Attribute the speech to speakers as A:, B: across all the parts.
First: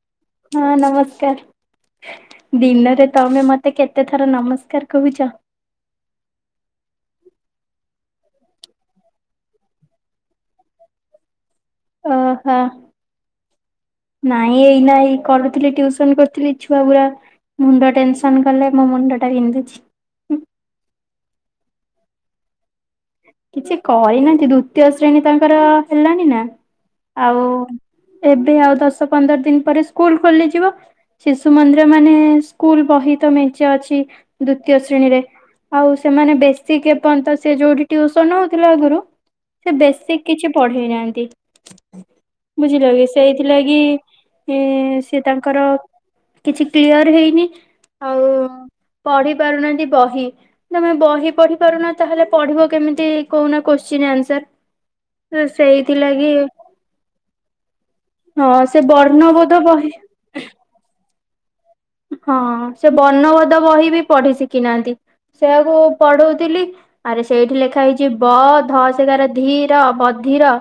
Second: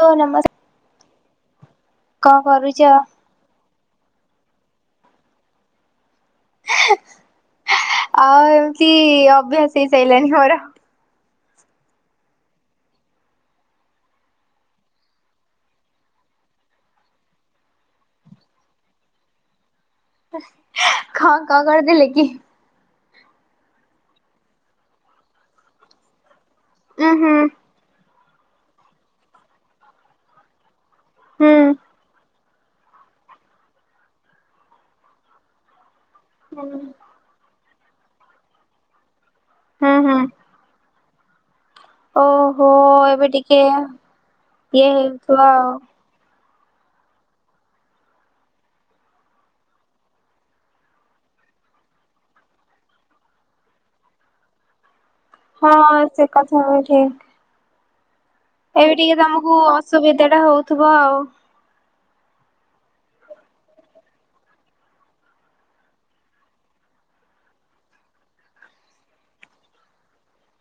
A: Hello ନମସ୍କାର
B: ହଁ ନମସ୍କାର
A: କଣ କରୁଛ?
B: ଦିନରେ ତମେ ମତେ କେତେ ତେ ଥର ନମସ୍କାର କହୁଛ
A: ଆଉ ଏମିତି ଅଭ୍ୟାସ ହେଇସାରିଲାଣିି ମୋର
B: ଓହୋ ନାଇଁ ଏଇ ନାଇଁ କରୁଥିଲି ଟ୍ୟୁସନ କରୁଥିଲି ଛୁଆ ଗୁଡା ମୁଣ୍ଡ ଟେନସନ କଲେ ମୋ ମୁଣ୍ଡ ଟା ପିନ୍ଧୁଛି
A: କ କ କରିଦେଲେ କି
B: କିଛି କରିନାହାନ୍ତି ଦ୍ଵିତୀୟ ଶ୍ରେଣୀ ତାଙ୍କର ହେଲାଣି ନା
A: ଉଁ ହୁଁ
B: ଆଉ ଏବେ ଆଉ ଦଶ ପନ୍ଦର ଦିନ ପରେ ସ୍କୁଲ ଖୋଲିଯିବ ଶିଶୁ ମନ୍ଦିର
A: ହୁଁ।
B: ମାନେ ସ୍କୁଲ ବହିତ ମେଚ ଅଛି ଦ୍ଵିତୀୟ ଶ୍ରେଣୀରେ ଆଉ ସେମାନେ ବେଶୀ କେପଯ୍ୟନ୍ତ ସେ ଯୋଉଠି ଟିୁସନ ହଉଥିଲା ଆ ଘରୁ ସେ
A: ହୁଁ ହୁଁ
B: ବେଶୀ କିଛି ପଢେଇ ନାହାନ୍ତି। ସେ
A: ଓହୋ ଏବେ ଟିକେ
B: ସେଇଥିଲାଗି ଏ
A: ଇଏ
B: ସେ
A: ହେଉଥିବ
B: ତାଙ୍କର
A: ଆଉ
B: କିଛି କ୍ଲିୟର ହେଇନି ଆଉ ପଢି ପାରୁନାହାନ୍ତି ବହି ତମେ ବହି ପଢି ପାରୁନ ତାହେଲେ ପଢିବ କେମିତି କହୁନା କୋଶ୍ଚିନ୍ ଆନ୍ସର
A: ହଁ ସେ
B: ସେଇଥିଲାଗି
A: କଥା ହ ଠିକ
B: ହଁ ସେ
A: ଏବେ ଟିକେ ତମକୁ
B: ବର୍ଣ୍ଣବୋଧ ବହି
A: ଅସୁବିଧା ଟା ହଉଥିବ ଆଉ
B: ହଁ ସେ ବର୍ଣ୍ଣଭୋଧ ବହି ବି ପଢି ଶିଖି ନାହାନ୍ତି ସେଆକୁ ପଢଉଥିଲି ଆରେ ସେଇଠି ଲେଖା ହେଇଛି ବ ଧ ସେ ଗ ଧିର ବଧିର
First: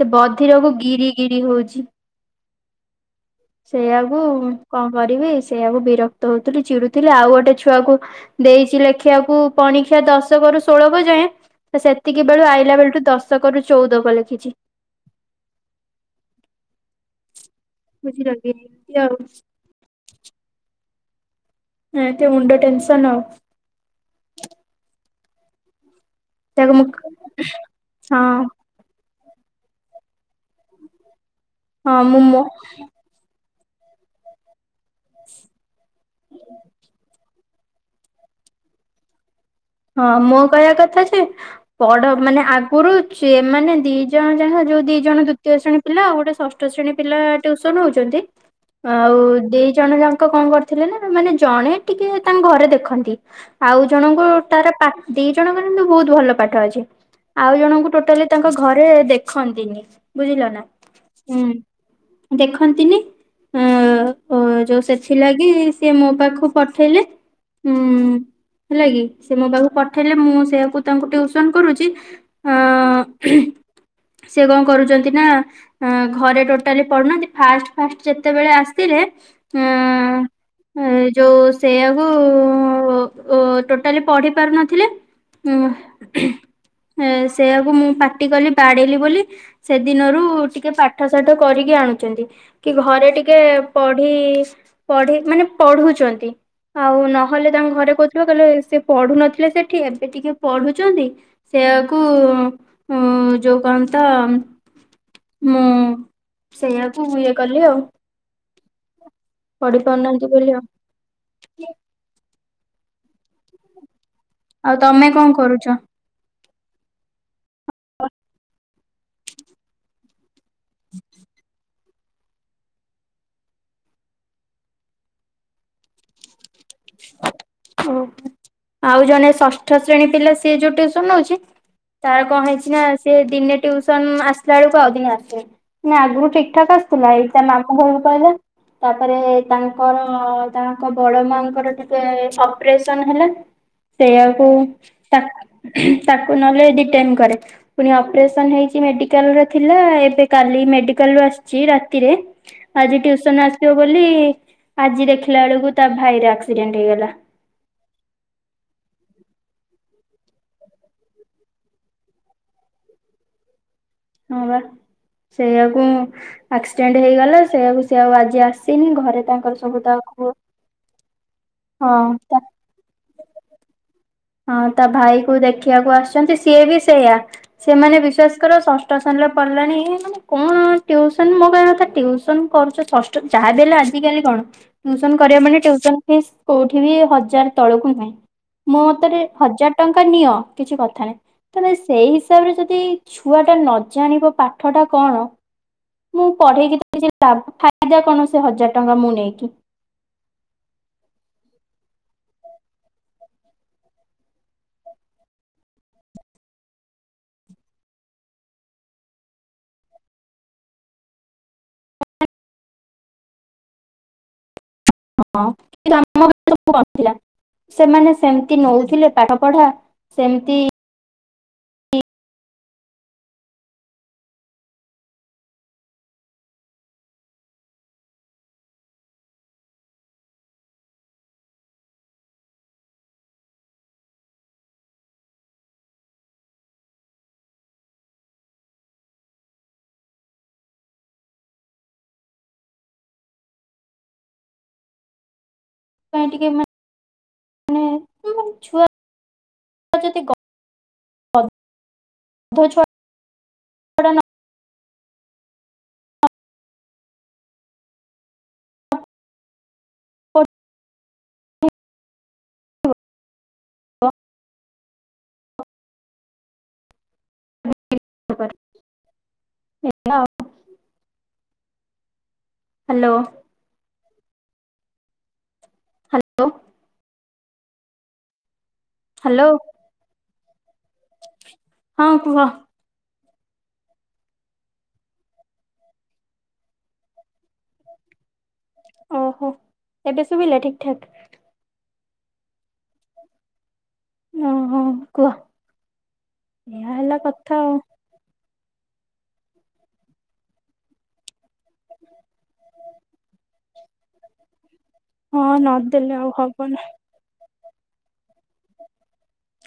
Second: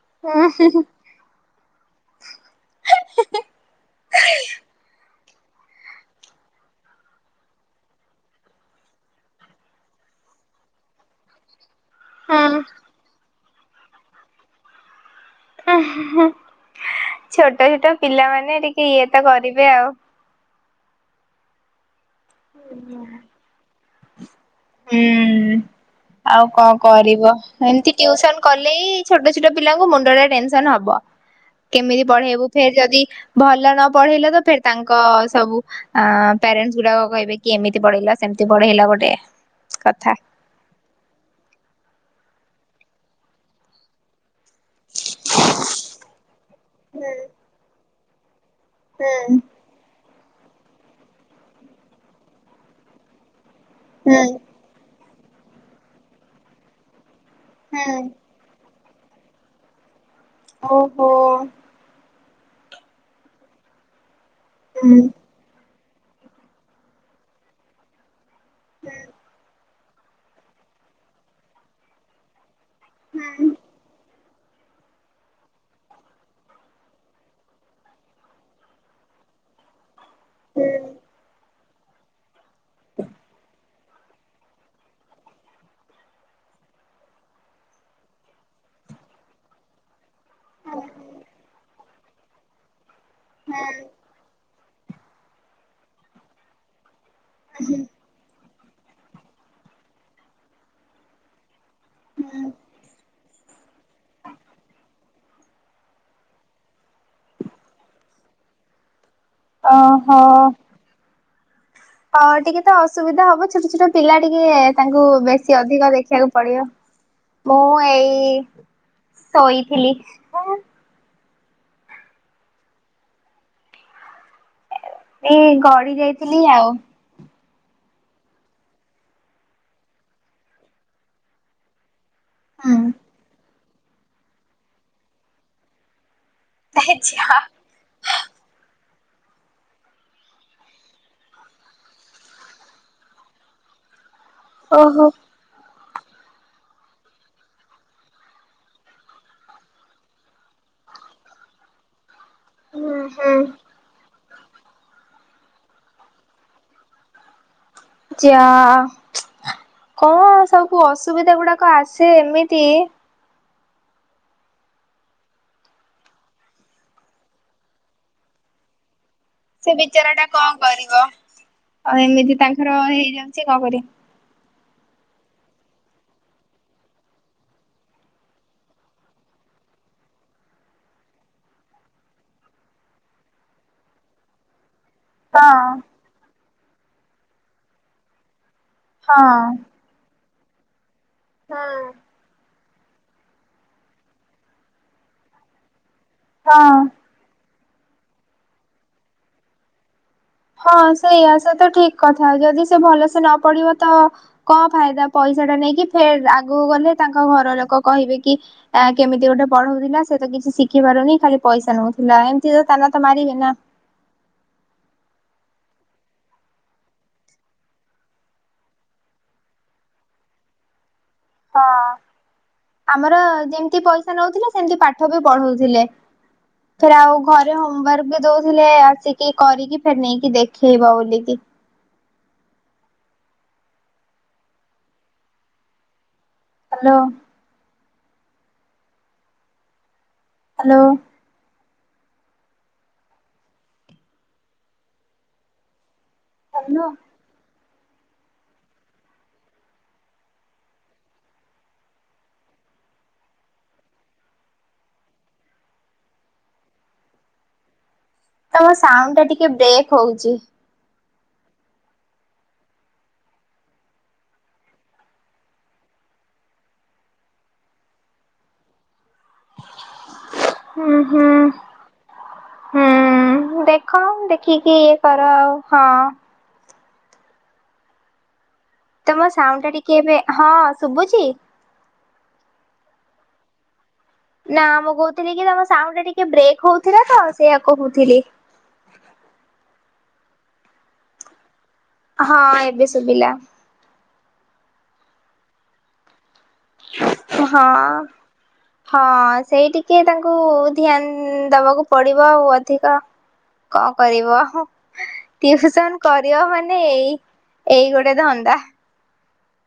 B: ସେ
A: ହୁଁ।
B: ବଧିରକୁ ଗିରି ଗିରି ହଉଛି, [unintelligible] ସେଇଆକୁ କଣ କରିବି ସେଇଆକୁ ବିରକ୍ତ ହଉଥିଲି ଚିଡୁଥିଲି ଆଉ ଗୋଟେ ଛୁଆକୁ ଦେଇଛି ଲେଖିଆକୁ ପଣିଖିଆ ଦଶକରୁୁ ଷୋଳ କ ଯାଏଁ ତ ସେତିକି
A: ହୁଁ
B: ବେଳ ଆଲା ବେଳଠୁ ଦଶ ଦଶକରୁୁ ଚଉଦକ ଲେଖିଛି,
A: ହ ଛୋଟ ଛୋଟ
B: ବୁଝିଲ କି
A: ପିଲାମାନେ ଟିକେ
B: ଏମିତି
A: ଇଏ
B: ଆଉ
A: ତ କରିବେ ଆଉ
B: ହ ତ ମୁଣ୍ଡ ଟେନ୍ସନ ହଉ [unintelligible]
A: ହୁଁ ଆଉ କଣ
B: ତାକୁ ମୁଁ
A: କରିବ ଏମତି
B: ହଁ
A: ଟ୍ୟଉସନ କଲେ ଛୋଟ ଛୋଟ ପିଲାଙ୍କୁ ମୁଣ୍ଡରେ ଟେନସନ ହବ
B: ହଁ
A: କେମିତି
B: ମୁଁ ମୋ
A: ପଢେଇବୁ ଫେର ଯଦି ଭଲ ନ ପଢେଇଲେ ତ ଫ ତାଙ୍କ ସବୁ ଅ ପ୍ୟାରେଣ୍ଟସ୍ ଗୁଡାକ କହିବେ ଏମିତି ବଢେଇଲା ସେମିତି ବଢେଇଲା ଗୋଟେ
B: ହଁ
A: କଥା।
B: ମୁଁ କହିବା କଥା ଯେ ବଡ ମାନେ ଆଗରୁମାନୋନେ ଦି ଜଣ ଯାହାୋଉ ଦି ଜଣ ଦ୍ୱିତୀୟ ଶ୍ରେଣୀ ପିଲାଉ ଗୋଟେ ଷଷ୍ ଶ୍ରେଣୀ ପିଲା ଟୁସନ ହଉଛି। ଛନ୍ତି ଆଉ ଦି ଜଣ ଯାଙ୍କ ଲ କଣ କରିୁଥିଲେ ନା ମାନେ ଜଣେ ଟିକେ ତାଙ୍କ ଘରେ ଦେଖନ୍ତି ଆଉ ଜଣଙ୍କୁ ଦି ଜଣଙ୍କ କିନ୍ତୁ ବହୁତ ଭଲ ପାଠ ଅଛି, ଆଉ ଜଣଙ୍କୁ ଟୋଟାଲି ତାଙ୍କ ଘରେ ରେ ଦେଖନ୍ତିନି, ବୁଝିଲ ନା। ହୁଁ
A: ଓହୋ-
B: ଦେଖନ୍ତିନି ହମଅ- ଓ ଯୋଉ
A: ହୁଁ
B: ସେଥିଲାଗି ସେ ମୋ ପାଖକୁ ପଠେଇଲେ, ହୁଁ ହେଲା କି ଖକୁ ପଠେଇଲେ ମୁଁ ସେଆକୁ ତାଙ୍କୁ ଟିଉସନ କରୁଛି ହଁ
A: ହୁଁ
B: ସେ କଣ କରୁଛନ୍ତି ନା ଘରେ ଟୋଟାଲି ପଡ଼ୁନାହାନ୍ତି ଫାଷ୍ଟ ଫାଷ୍ଟ ଯେତେବେଳେ ଆସିଲେ ଅଁ ହୁଁ ଯୋଉ ସେଇଆକୁ ମୁଁ ଓ ତ ଟୋଟାଲି ପଢି ପାରୁ ନଥିଲେ, ସେଆକୁ ମୁଁ ପାଟି କଲି ବାଡେଇଲି ବୋଲି ସେଦିନରୁ ଟିକେ ପାଠ ସାଠ କରିକି ଆଣୁ ଚନ୍ତି କି ଘରେ ଟିକେ ପଢି ପଢି ମାନେ ପଢୁଛନ୍ତି ଆଉ ନ ହଲେ ତାଙ୍କ ଘରେ କହୁଥିବ କହିଲେ ସେ ପଢୁ ନଥିଲେ ସେଠି ଏବେ ଟିକେ ପଢୁଛନ୍ତି ସେଆକୁ
A: ହୁଁ
B: ଯଉ କାମ ତ ମୁଁ ସେଇଆକୁ ଇଏ କଲି ଆଉ
A: ଓହୋ।
B: ହ
A: ଅ ଟିକେ ତ ଅସୁବିଧା ହବ ଛୋଟ ଛୋଟ ପିଲା ଟିକେ
B: ଆଉ
A: ତାଙ୍କୁ
B: ତମେ କଣ
A: ବେଶୀ
B: କରୁଛ?
A: ଅଧିକ ଦେଖିବାକୁ ପଡିବ ମୁଁ ଏଇ ଶୋଇଥିଲି। ଏଇ ଗଡି ଯାଇଥିଲି ଆଉ।
B: ଉହୁଁ ଆଉ ଜଣେ ଷଷ୍ଠ ଶ୍ରେଣୀ ପିଲା ସିଏ ଯୋଉ ଟ୍ୟୁସନ ହଉଛି। ତାର କଣ ହେଇଛି
A: ହୁଁ।
B: ନା ସେ ଦିନେ ଟ୍ୟୁସନ ଆସିଲା ବେଳକୁ ଆଉ ଦିନ ଆସନି ନା ଆଗରୁ ଠିକଠାକ ଆସୁଥିଲା ଏଇତ ମାମୁଁ ଘରକୁ ପଳେଇଲା। ତାପରେ ତାଙ୍କର ତାଙ୍କ ବଡ ମାଙ୍କୁ ର ଟିକେ ଅପରେସନ ହେଲା। ସେଇଆକୁ
A: ଓହୋ
B: ତା ତାକୁ ନହଲେ ଦି ଟାଇମ କରେ ପୁଣି ଅପରେସନ ହେଇଛି ମେଡିକାଲ ର ଥିଲା ଏବେ କାଲି ମେଡିକାଲ ରୁ ଆସିଛି ରାତିରେ ଆଜି
A: ହୁଁ
B: ଟ୍ୟୁସନ
A: ହୁଁ।
B: ଆସିବ ବୋଲି ଆଜି ଦେଖିଲା ବେଳକୁ ତା ଭାଇରେ ଆକ୍ସି ଡେଣ୍ଟ ହେଇଗଲା।
A: ହଁ ଅ ସବୁ ଅସୁବିଧା ଗୁଡାକ ଆସେ ଏମିତି
B: ହଁ ବା ସେଇଆକୁ ଆକ୍ସିଡେଣ୍ଟ ହେଇଗଲା ସେଇଆକୁ ସେଆଉ ଆଜି ଆସିନି ଘରେ ତାଙ୍କର
A: ସେ
B: ସବୁ
A: ବିଚାର ଟା
B: ତାକୁ
A: କଣ କରିବ।
B: ହଁ
A: ଆଉ ଏମିତି
B: ତା
A: ତାଙ୍କର ହେଇଯାଉଛି କଣ କରିବ।
B: ହଁ ତା ଭାଇ କୁ ଦେଖିବାକୁ ଆସିଛନ୍ତି ସିଏ ବି ସେଇୟା ସେମାନେ ବିଶ୍ଵାସ କର ଷଷ୍ଠ ଶ୍ରେଣୀରେ ପଢ଼ିଲେଣି ମାନେ କଣ ଟ୍ୟୁସନ ମୋ କହିବା କଥା ଟ୍ୟୁସନ କରୁଛ ଷଷ୍ଠ ଯାହା ବି ହେଲେ ଆଜିକାଲି କଣ ଟ୍ୟୁସନ କରିବା ମାନେ
A: ହଁ
B: ଟ୍ୟୁସନ୍ ଫିସ୍ କୋଉଠି ବି ହଜାର ତଳକୁ ନାହିଁ ମୁଁ ଆରେ
A: ହଁ
B: ହଜାର ଟଙ୍କା ନିଅ। କିଛି କଥା ନାଇଁ ତାହେଲେ
A: ହଁ।
B: ସେଇ ହିସାବରେ ଯଦି ସେଇ ଛୁଆ ଟା ନଜାଣିବ ପାଠ ଟା କଣ ମୁଁ ପଢେଇକି
A: ହଁ
B: ତ କିଛି ଲାଭ ଫା ହବ କଣ ସେ ହଜାର ଟଙ୍କା ମୁଁ ନେଇକି।
A: ହଁ ସେଇଆା ସେ ତ ଠିକ କଥା, ଯଦି ସେ ଭଲସେ ନ ପଢିବ ତ କଣ ଫାଇଦା ପଇସା ଟା ନେଇକି, ଫେର୍ ଆଗକୁ ଗଲେ ତାଙ୍କ ଘର ଲୋକ କହିବେ କି ଏ କେମିତି ଗୋଟେ ପଢଉଥିଲା ସେ ତ କିଛି ଶିଖି ପାରୁନି ଖାଲି ପଇସା ନଉଥିଲା, ଏମିତି ତ ତାନା ତ ମାରିବେ ନା।
B: ହଁ କିନ୍ତୁ ଆମର [inaudible] ନଥିଲା, ସେମାନେ ସେମିତି ନଉଥିଲେ ପାଠ ପଢା ସେମିତି
A: ହଁ ଆମର ଯେମିତି ପଇସା ନଉଥିଲେ ସେମିତି ପାଠ ବି ପଢଉଥିଲେ, ଫେର୍ ଆଉ ଘରେ ହୋମ ୱାର୍କ ବି ଦଉଥିଲେ ଆସିକି କରିକି ଫେର୍ ନେଇକି ଦେଖେଇବ ବୋଲିକି। ହ୍ୟାଲୋ। ହ୍ୟାଲୋ।
B: ପାଇଁ ଟିକେ
A: ହାଲୋ।
B: ମାନେ ଏଇ ମାନେ ଛୁଆ [inaudible] ଗଧ ଛୁଆ [inaudible]
A: ତୋମ ସାଉଣ୍ଡ ଟା ଟିକେ ବ୍ରେକ୍ ହଉଚି।
B: [inaudible]
A: ହୁଁ, ହୁଁ,
B: ହ୍ୟାଲୋ।
A: କଣ ଦେଖିକି ଇଏ କର। ହଁ।
B: ହ୍ୟାଲୋ
A: ତୋମ
B: ହ୍ୟାଲୋ
A: ସାଉଣ୍ଡ ଟା ଟିକେ ଏବେ ହଁ। ଶୁଭୁଚି?
B: ହଁ କୁହ।
A: ନା ମୁଁ କହୁଥିଲି କି ତୋମ ସାଉଣ୍ଡଟା ଟିକେ ବ୍ରେକ୍ ହଉଥିଲା ତ ସେଇୟା କହୁଥିଲି।
B: ଓହୋ ଏବେ ଶୁଭିଲା ଠିକ ଠାକ?
A: ହଁ ଏବେ ଶୁଭିଲା।
B: ଓ ହଁ କୁହ। ଏହା ହେଲା କଥା
A: ହଁ।
B: ଆଉ
A: ହଁ ସେଇ ଟିକେ ତାଙ୍କୁ ଧ୍ୟାନ ଦବାକୁ ପଡିବ ଆଉ ଅଧିକ କଣ କରିବ,
B: ହଁ
A: ଟିଉସନ୍
B: ନଦେଲେ ଆଉ
A: କରିବ
B: ହବନି।
A: ମାନେ ଏଇ ଏଇ ଗୋଟେ ଧନ୍ ବାଃ!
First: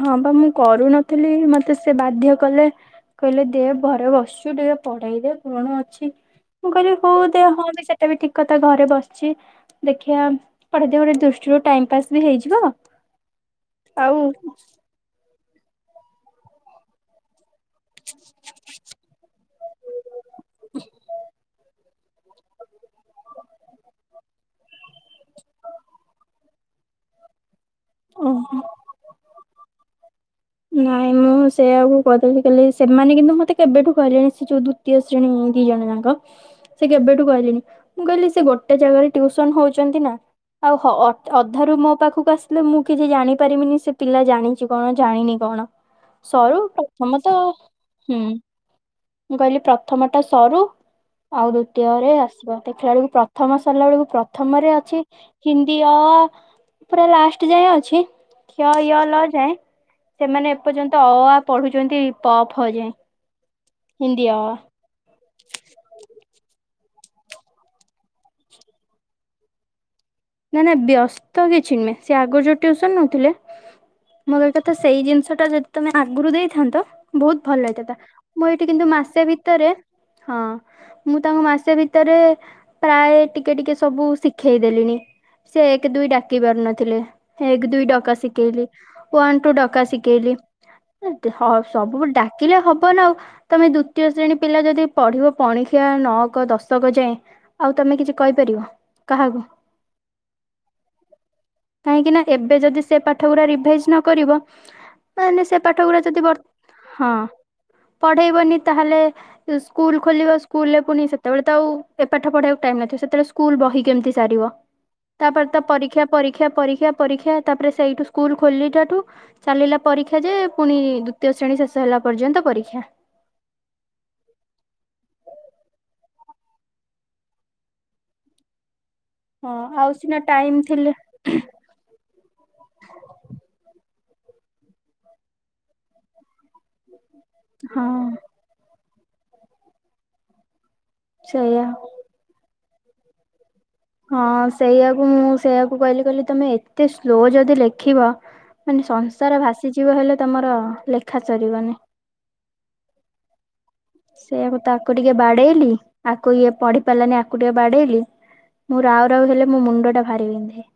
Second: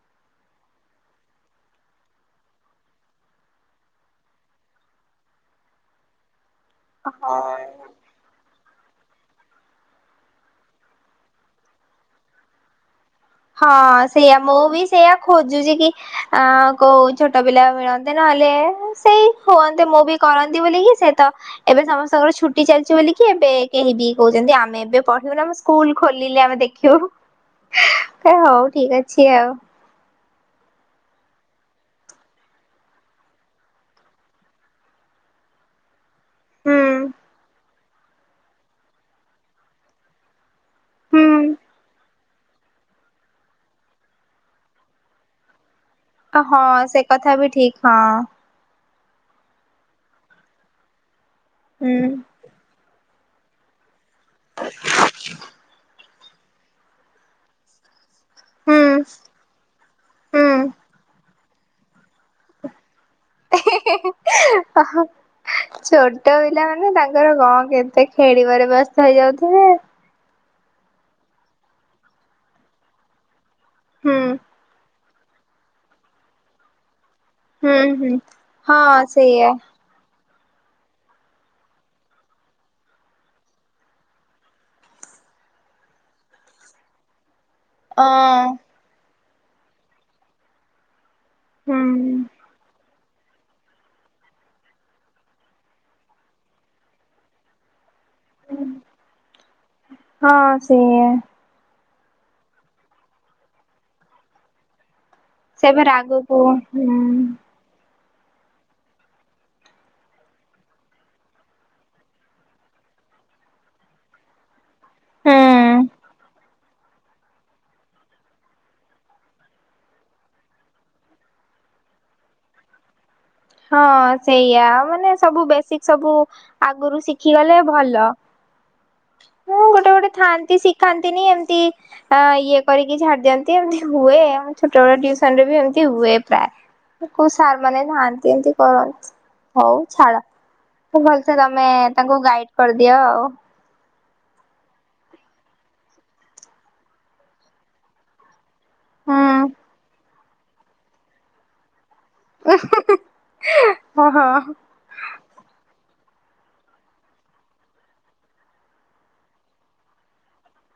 B: ହଁ ବା ମୁଁ କରୁନଥିଲି ମୋତେ ସେ ବାଧ୍ୟ କଲେ କହିଲେ ଦେ ଘରେ ବସଛୁ ଟିକେ ପଢେଇ ଦେ କଣ ଅଛି। ମୁଁ କହିଲି ହଉ ଦେ ହଁ ବି ସେଟା ବି ଠିକ କ ତ ଘରେ ବସିଛି ଦେଖିବା ପଢେଇ ଦେବି ଗୋଟେ ଦୃଷ୍ଟିରୁ ଟାଇମ୍ ପାସ୍ ବି ହେଇଯିବ।
A: ହଁ
B: ଆଉ
A: ସେଇଆ ମୁଁ ବି ସେଇଆ ଖୋଜୁଚି କି ଆଁ, କୋଉ ଛୋଟ ପିଲା ମିଳନ୍ତେ ନହେଲେ ସେଇ ହୁଅନ୍ତେ ମୁଁ ବି କରନ୍ତି ବୋଲିକି ସେ ତ ଏବେ ସମସ୍ ତାଙ୍କର ଛୁଟି ଚାଲିଚି ବୋଲିକି ଏବେ କେହି ବି କହୁଚନ୍ତି ଆମେ ଏବେ ପଢିବୁ ନା ଆମ ସ୍କୁଲ୍ ଖୋଲିଲେ ଆମେ ଦେଖିବୁ। ସେ ହଉ
B: ଓହୋ।
A: ଠିକ ଅଛି ଆଉ।
B: ନାଇଁ ମୁଁ ସେଇଆକୁ କହିଦେଲି କାଲି ସେମାନେ କିନ୍ତୁ ମତେ କେବେଠୁ କହିଲେଣି ସେ ଯୋଉ ଦ୍ଵିତୀୟ ଶ୍ରେଣୀ ଦି ଜଣ ଯାଙ୍କ।
A: ହୁଁ
B: ସେ କେବେଠୁ କହିଲେଣି। ମୁଁ କହିଲି ସେ ଗୋଟେ ଜାଗାରେ ଟିଉସନ ହଉଛନ୍ତି ନା। ଆଉ
A: ହୁଁ
B: ଅଧାରୁୁ ମୋ ପାଖକୁ ଆସ ମ ମୁଁ କିଛି ଜାଣିପାରିବିନି ସେ ପିଲା ଜାଣିଛି କଣ ଜାଣିନି କଣ? ସରୁ
A: ହଁ ସେ
B: ପ୍ରଥମ ତ
A: କଥା ବି ଠିକ
B: ହୁଁ
A: ହଁ।
B: ମୁଁ କହିଲି ପ୍ରଥମଟା ସରୁ ଆଉ
A: ହୁଁ
B: ଦ୍ଵିତୀୟରେ ଆସିବ ସେ ଖେଳିକି ପ୍ରଥମ ସରିଲା ବେଳକୁ ପ୍ରଥମରେ ଅଛି ହିନ୍ଦୀ ଅ ଆ। ପୁରା ଲାଷ୍ଟ ଯାଏ ଅଛି। କ୍ଷ, ୟ,
A: ହୁଁ
B: ଲ ଯାଏ। ସେମାନେ ଏପର୍ଯ୍ୟନ୍ତ ଅ ଆ ପଢୁଛନ୍ତି ପ ଫ ଯାଏ।
A: ଛୋଟ ପିଲା। ତାଙ୍କର କଣ କେତେ ଖେଳିବାରେ ବ୍ୟସ୍ତ ହେଇଯାଉଥିବେ।
B: ନାଇଁ ନା ବ୍ୟସ୍ତ କିଛି ନୁହେଁ ସେ ଆଗରୁ ଯୋଉ ଟିଉସନ ହୋଉଥିଲେ।
A: ହୁଁ
B: ମୁଁ କହିଲି କଥା ସେଇ ଜିନିଷ। ଟା ଯଦି ତମେ ଆଗରୁ ଦେଇଥାନ୍ତ। ବହୁତ ଭଲ
A: ହୁଁ
B: ଲଇଥା ତା
A: ହୁଁ
B: ମୁଁ ଏଇଠି କିନ୍ତୁ
A: ହଁ
B: ମାସେ
A: ସେଇଆ
B: ଭିତରେ। ହଁ ମୁଁ ତାଙ୍କ ମାସେ ଭିତରେ ପ୍ରାୟ ଟିକେ ଟିକେ ସବୁ ଶିଖେଇ ଦେଲିଣି। ସେ ଏକ ଦୁଇ ଡାକି ପାରୁ ନଥିଲେ। ଏକ ଦୁଇ ଟକା
A: ଅଁ
B: ଶିକେଇିଲ। ଓ୍ବାନ ଟୁ ଡକା ଶିଖେଇଲି। ସବୁବେ
A: ହୁଁ
B: ଡାକିଲେ ହବ ନା ଆଉ। ତମେ ଦ୍ଵିତୀୟ ଶ୍ରେଣୀ ପିଲା ଯଦି ପଢିବ ପଣିଖିଆ ନଅକ ଦଶକ ଯାଏଁ ଆଉ ତମେ କିଛି କହିପାରିବ କାହାକୁ।
A: ହଁ ସେଇଆ।
B: କାହିଁକି ନା ଏବେ ଯଦି ସେ ପାଠ ଗୁଡା ରିଭାଇଜ ନ କରିବ। ମାନେ ସେ
A: ସେବେ
B: ପାଠ ଗୁରା ଯଦି ବର୍
A: ଆଗକୁ ହୁଁ।
B: ହଁ ପଢେଇବନି ତାହଲେ ସ୍କୁଲ ଖୋଲିବ ସ୍କୁଲରେ ପୁଣି ସେତେବେଳେ ତ ଆଉ ଏ ପାଠ ପଢେଇବାକୁ ଟାଇମ୍ ନଥିବ ସେତେବେଳେ ସ୍କୁଲ ବହି କେମିତି ସାରିବ।
A: ହୁଁ
B: ତାପରେ ତ ପରୀକ୍ଷା ପରୀକ୍ଷା ପରୀକ୍ଷା ପରୀକ୍ଷା ତାପରେ ସେଇଠୁ ସ୍କୁଲ ଖୋଲିଲଠୁ ଚାଲିଲା ପରୀକ୍ଷା ଯେ ପୁଣି ଦ୍ଵିତୀୟ ଶ୍ରେଣୀ ଶେଷ ହେଲା ପର୍ଯ୍ୟନ୍ତ ପରୀକ୍ଷା।
A: ହଁ ସେଇଆ ମାନେ ସବୁ ବେସିକ ସବୁ। ଆଗରୁ ଶିଖିଗଲେ ଭଲ।
B: ହଁ
A: ହୁଁ
B: ଆଉ
A: ଗୋଟେ ଗୋଟେ
B: ସିନା ଟାଇମ
A: ଥାଆନ୍ତି
B: ଥିଲେ
A: ଶିଖାନ୍ତିନି ଏମିତି ଅ ଇଏ କରିକି ଛାଡି ଦିଅନ୍ତି ଏମତି। ହୁଏ, ଆମ ଛୋଟବେଳ ଟିଉସନରେ ବି ଏମିତି ହୁଏ ପ୍ରାୟ। କୋଉ ସାରମାନେ
B: ହଁ
A: ନାନ୍ [inaudible] କର୍ ହଉ ଛାଡ। [inaudible] ଭଲସେ
B: ସେଇଆ
A: ତମେ ତାଙ୍କୁ ଗାଇଡ୍ କରିଦିଅ ଆଉ।
B: ହଁ ସେଇଆକୁ ମୁଁ ସେଇଆକୁ କହିଲି କହିଲି ତମେ ଏତେ ସ୍ଲୋ ଯଦି ଲେଖିବ। ମାନେ ସଂସାର
A: ହୁଁ
B: ଭାସିଯିବ ହେଲେ ତମର ଲେଖା ସରିବନି।
A: ହୁଁହୁଁହୁଁ [unintelligible]
B: ସେଇଆ ମୁଁ ତାକୁ ଟିକେ ବାଡେଇଲି। ଆକୁ ଇଏ ପଢି ପାରିଲାନି ଆକୁ ଟିକେ ବାଡେଇଲି ମୁଁ ରାଉରାଉ ହେଲେ ମୋ ମୁଣ୍ଡଟା ଭାରି ବିନ୍ଧେ।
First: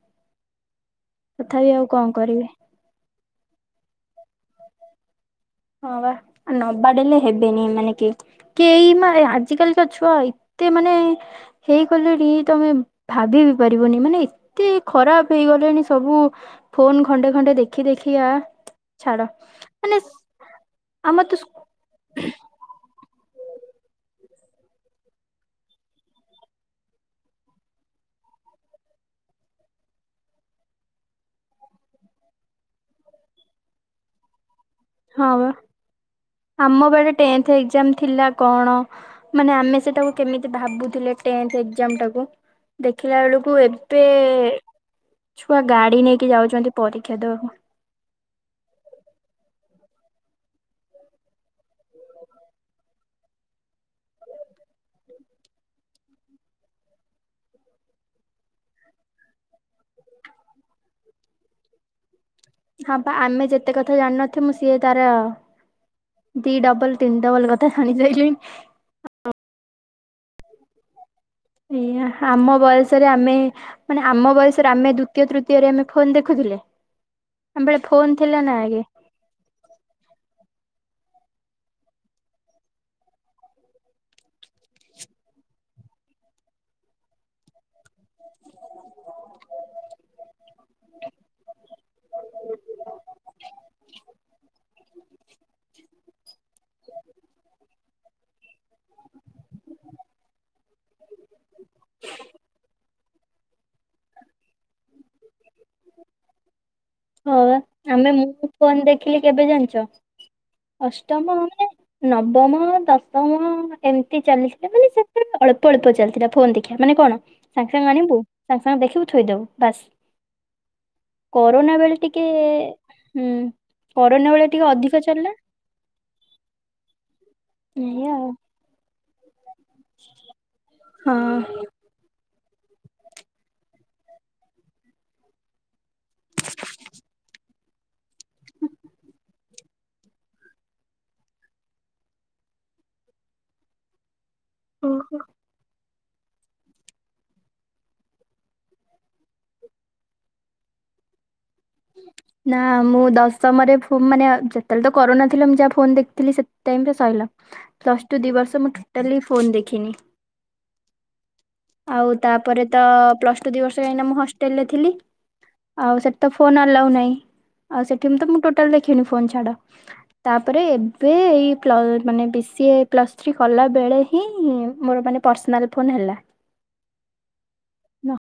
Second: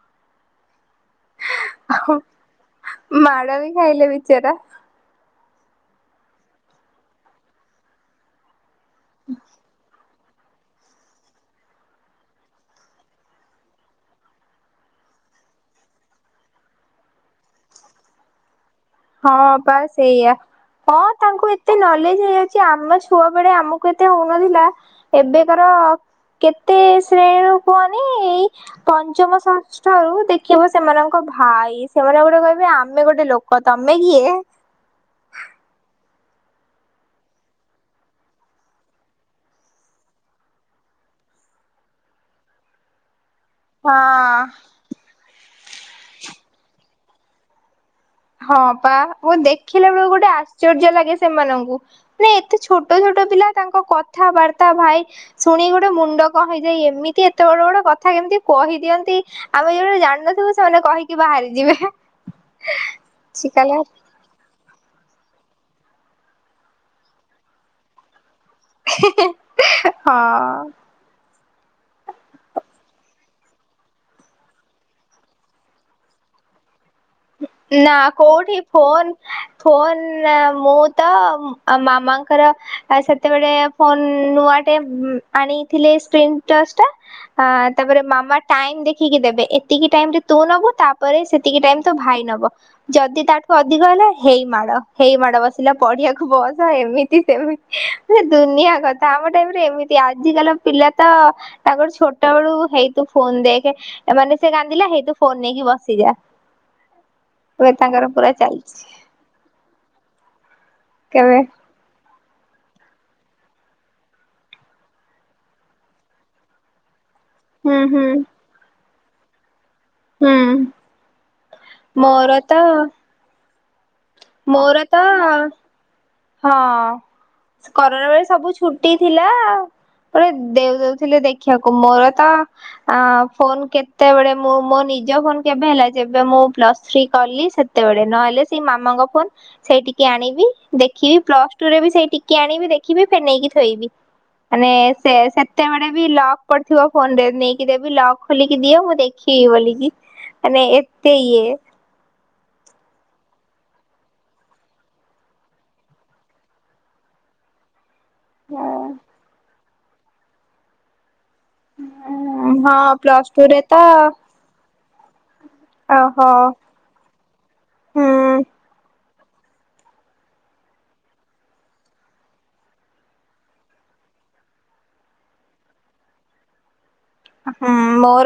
B: ତଥାପି ଆଉ କଣ କରିବି
A: [unintelligible] ମାଡ଼ ବି ଖାଇଲେ ବିଚାରା।
B: ହଁ ବା, ନ ବାଡେଇଲେେ ହେବେେନି ଏମାନେ କିଏ। କେହି ମା ଆଜିିକାଲିିକା ଛୁଆଇ ଏତେ ମାନେ ହେଇଗଲେଣି ତମେ ଭାବି ବି ପାରିବନି ମାନେ ଏତେ ଖରାପ ହେଇଗଲେଣି ସବୁ ଫୋନ୍ ଖଣ୍ଡେ ଖଣ୍ଡେ ଦେଖି ଦେଖିଆ ଛାଡ
A: ହଁ ପା
B: ମାନେ
A: ସେଇଆ ହଁ
B: ଆମର ତ
A: ତାଙ୍କୁ ଏତେ ନଲେଜ ହେଇଯାଇଛି ଆମ୍ ଆମ ଛୁଆବେଳେ ଆମକୁ ଏତେ ହଉନଥିଲା ଏବେକାର କେତେ ଶ୍ରେଣୀରୁ କୁହନି ଏଇ ପଞ୍ଚମ ଷଷ୍ଠରୁ ଦେଖିବ ସେମାନଙ୍କ ଭାଇ ସେମାନେ ଗୋଟେ କହିବେ ଆମେ ଗୋଟେ ଲୋକ କ ତମେ କିଏ?
B: ହଁ ପା, ଆମବେଳେ ଟେନଥ୍‌ ଏକ୍ଜାମ୍ ଥିଲା କଅଣ, ମାନେ ଆମେ ସେଟାକୁ କେମିତି ଭାବୁଥିଲେ ଟେନଥ୍ ଏକ୍ଜାମଟାକୁ ଦେଖିଲା ବେଳୁ କୁ ଏବେେ
A: ହଁ।
B: [unintelligible] ଗାଡି ନେଇକି ଯାଉଛନ୍ତି ପରୀ [unintelligible]
A: ହଁ ପା ମୁଁ ଦେଖ୍ ଦେଖିଲା ବେଳକୁ ଗୋଟେ ଆଶ୍ଚର୍ଯ୍ୟ ଲାଗେ ସେମାନଙ୍କୁ, ମାନେ ଏତେ ଛୋଟ ଛୋଟ ପିଲା ତାଙ୍କ କଥାବାର୍ତ୍ତା ଭାଇ ଶୁଣି ଗୋଟେ ମୁଣ୍ଡ କଣ ହେଇଯାଏ ଏମିତି ଏତେ ବଡ ବଡ କଥା କେମିତି କହିଦିଅନ୍ତି ଆମେ ଯୋଉଗୁଡା ଜାଣିନଥିବୁ ସେମାନେ କହିକି ବାହାରି ଯିବେ।
B: ହଁ ପା ଆମେ ଯେତେ
A: ଶିକାଲା
B: କଥା ଜାଣିନଥିମୁ ସିଏ ତାର ଦି ଡବଲ ତିନି ଡବଲ କଥା ଜାଣିସାରିଲେଣି
A: ହେଁ ହେଁ ହେଁ ହଅ
B: ଏ ଆମ ବୟସରେ ଆମେ ମାନେ ଆମ ବୟସରେ ଆମେ ଦୁତୀୟ ତୃତୀୟରେ ଆମେ ଫୋନ୍ ଦେଖୁଥିଲେ? ଆମ ବେଳେ
A: ନା
B: ଫୋନ ଥିଲା ନା
A: କୋଉଠି
B: ଆଗେ
A: ଫୋନ୍ ଫୋନ୍ ମୁଁ ତ ମାମାଙ୍କର ସେତେବେଳେ ଫୋନ୍ ନୂଆଟେ ଆଣିଥିଲେ ସ୍କ୍ରିନ୍ ଟଚଟା ଆଁ ତାପରେ ମାମା ଟାଇମ୍ ଦେଖିକି ଦେବେ ଏତିକି ଟାଇମରେ ତୁ ନବୁ ତାପରେ ସେତିକି ଟାଇମ୍ ହେଲା ହେଇ ମାଡ ହେଇ ମାଡ ବସିଲା ପଢିବାକୁ ବସ ଏମିତି ସେମିତି ଦୁନିଆ [inaudible] କଥା ଆମ ଟାଇମରେ ଏମିତି, ଆଜିିକାଲି ପିଲାତ ତାଙ୍କର ଛୋଟବେଳୁ ହେଇ ତୋ ଫୋନ ଦେଖ ମାନେ ସେ ରାନ୍ଦିଲା ସେଇତୁ ଫୋନ ନେଇକି ବସିଯା
B: ହଁ
A: ଏବେ
B: ମ୍ବା
A: ତାଙ୍କର
B: ଆମେ
A: ପୁରା
B: ମୁଁ ଫୋନ
A: ଚାଲିଛି
B: ଦେଖିଲି କେବେ ଜାଣିଛ ଅଷ୍ଟମ
A: କେବେ
B: ମାନେ ନବ ନବମ ଦଶମ ଏମିତି ଚାଲିଥିଲା ମାନେ ସେତେଳେ ଅଳ୍ପ ଅଳ୍ପ ଚାଲିଥିଲା ଫୋନ୍ ଦେଖିବା ମାନେ କଣ ସାଙ୍ଗେ
A: ହୁଁ
B: ସାଙ୍ଗେ
A: ହୁଁ
B: ଆଣିବୁ ସାଙ୍ଗେ ସାଙ୍ଗେ ଦେଖିବୁ ଥୋଇଦବୁ ବାସ୍
A: ହୁଁ
B: କରୋନା ବେଳେ ଟିକେ
A: ମୋର ତ
B: ହୁଁ କରୋନା ବେଳେ ଟିକେ
A: ମୋର
B: ଅଧିକ
A: ତ
B: ଚାଲିଲା
A: ହଁ। କରୋନା
B: ଏଇଆ
A: ବେଳେ
B: ଆଉ।
A: ସବୁ ଛୁଟ ଟି ଥିଲା ଆଉ ପୁରା ଦେଉ ଦଉଥିଲେ
B: ହଁ
A: ଦେଖିବାକୁ ମୋର ତ ଆ ଫୋନ କେତେବେଳେ ମୁଁ ମୋ ନିଜ ଫୋନ କେବେ ହେଲା? ଯେବେ ମୁଁ ପ୍ଲସ ଥ୍ରୀ କଲି ସେତେବେଳେ ନହେଲେ ସେଇ ମାମାଙ୍କ ଫୋନ ସେଇ ଟିକେ ଆଣିବି। ଦେଖିବି। ପ୍ଲସଟୁ ରେ ବି ସେଇ ଟିକି ଆଣିବି ଦେଖିବି ଫେର୍ ନେଇକି ଥୋଇବି। ମାନେ ସେ
B: ଓହୋ।
A: ସେତେବେଳେ ବି ଲକ୍ ପଡିଥିବ ଫୋନରେ। ନେଇକି ଦେବି ଲକ୍ ଖୋଲିକି ଦିଅ ମୁଁ ଦେଖିବି ବୋଲିକି। ମାନେ ଏତେ ଇଏ
B: ନା ମୁଁ ଦଶମରେ ମାନେ ଯେତେବେଳେ ତ କରୋନା ଥିଲା ମୁଁ ଯାହା ଫୋନ ଦେଖିଥିଲି ସେ ଟାଇରେ ସଇଲା। ପ୍ଲସ୍ ଟୁ ଦି ବର୍ଷ ମୁଁ ଟୋଟାଲି ଫୋନ ଦେଖି ଦେଖିନି। ଆଉ ତାପରେ ତ ପ୍ଲସ ଟୁ ଦି ବର୍ଷ ଏଇନା ନାଁ ମୁଁ ହଷ୍ଟେଲ ରେ ଥିଲି।
A: ଆଉ
B: ସେଠି ତ
A: ହୋ।
B: ଫୋନ ଆଲାଉ ନାହିଁ। ଆଉ ସେଠି ମୁଁ ତ ମୁଁ ଟୋଟାଲି ଦେଖିନି ଫୋନ୍ ଛାଡ। ତାପରେ ଏବେ ଏଇ ପ୍ଲ ମାନେ B C A plus three କଲାବେଳେ ହିଁ ମୋର ମାନେ ପର୍ସନାଲ ଫୋନ୍ ହେଲା।
A: ହୁଁ ମୋର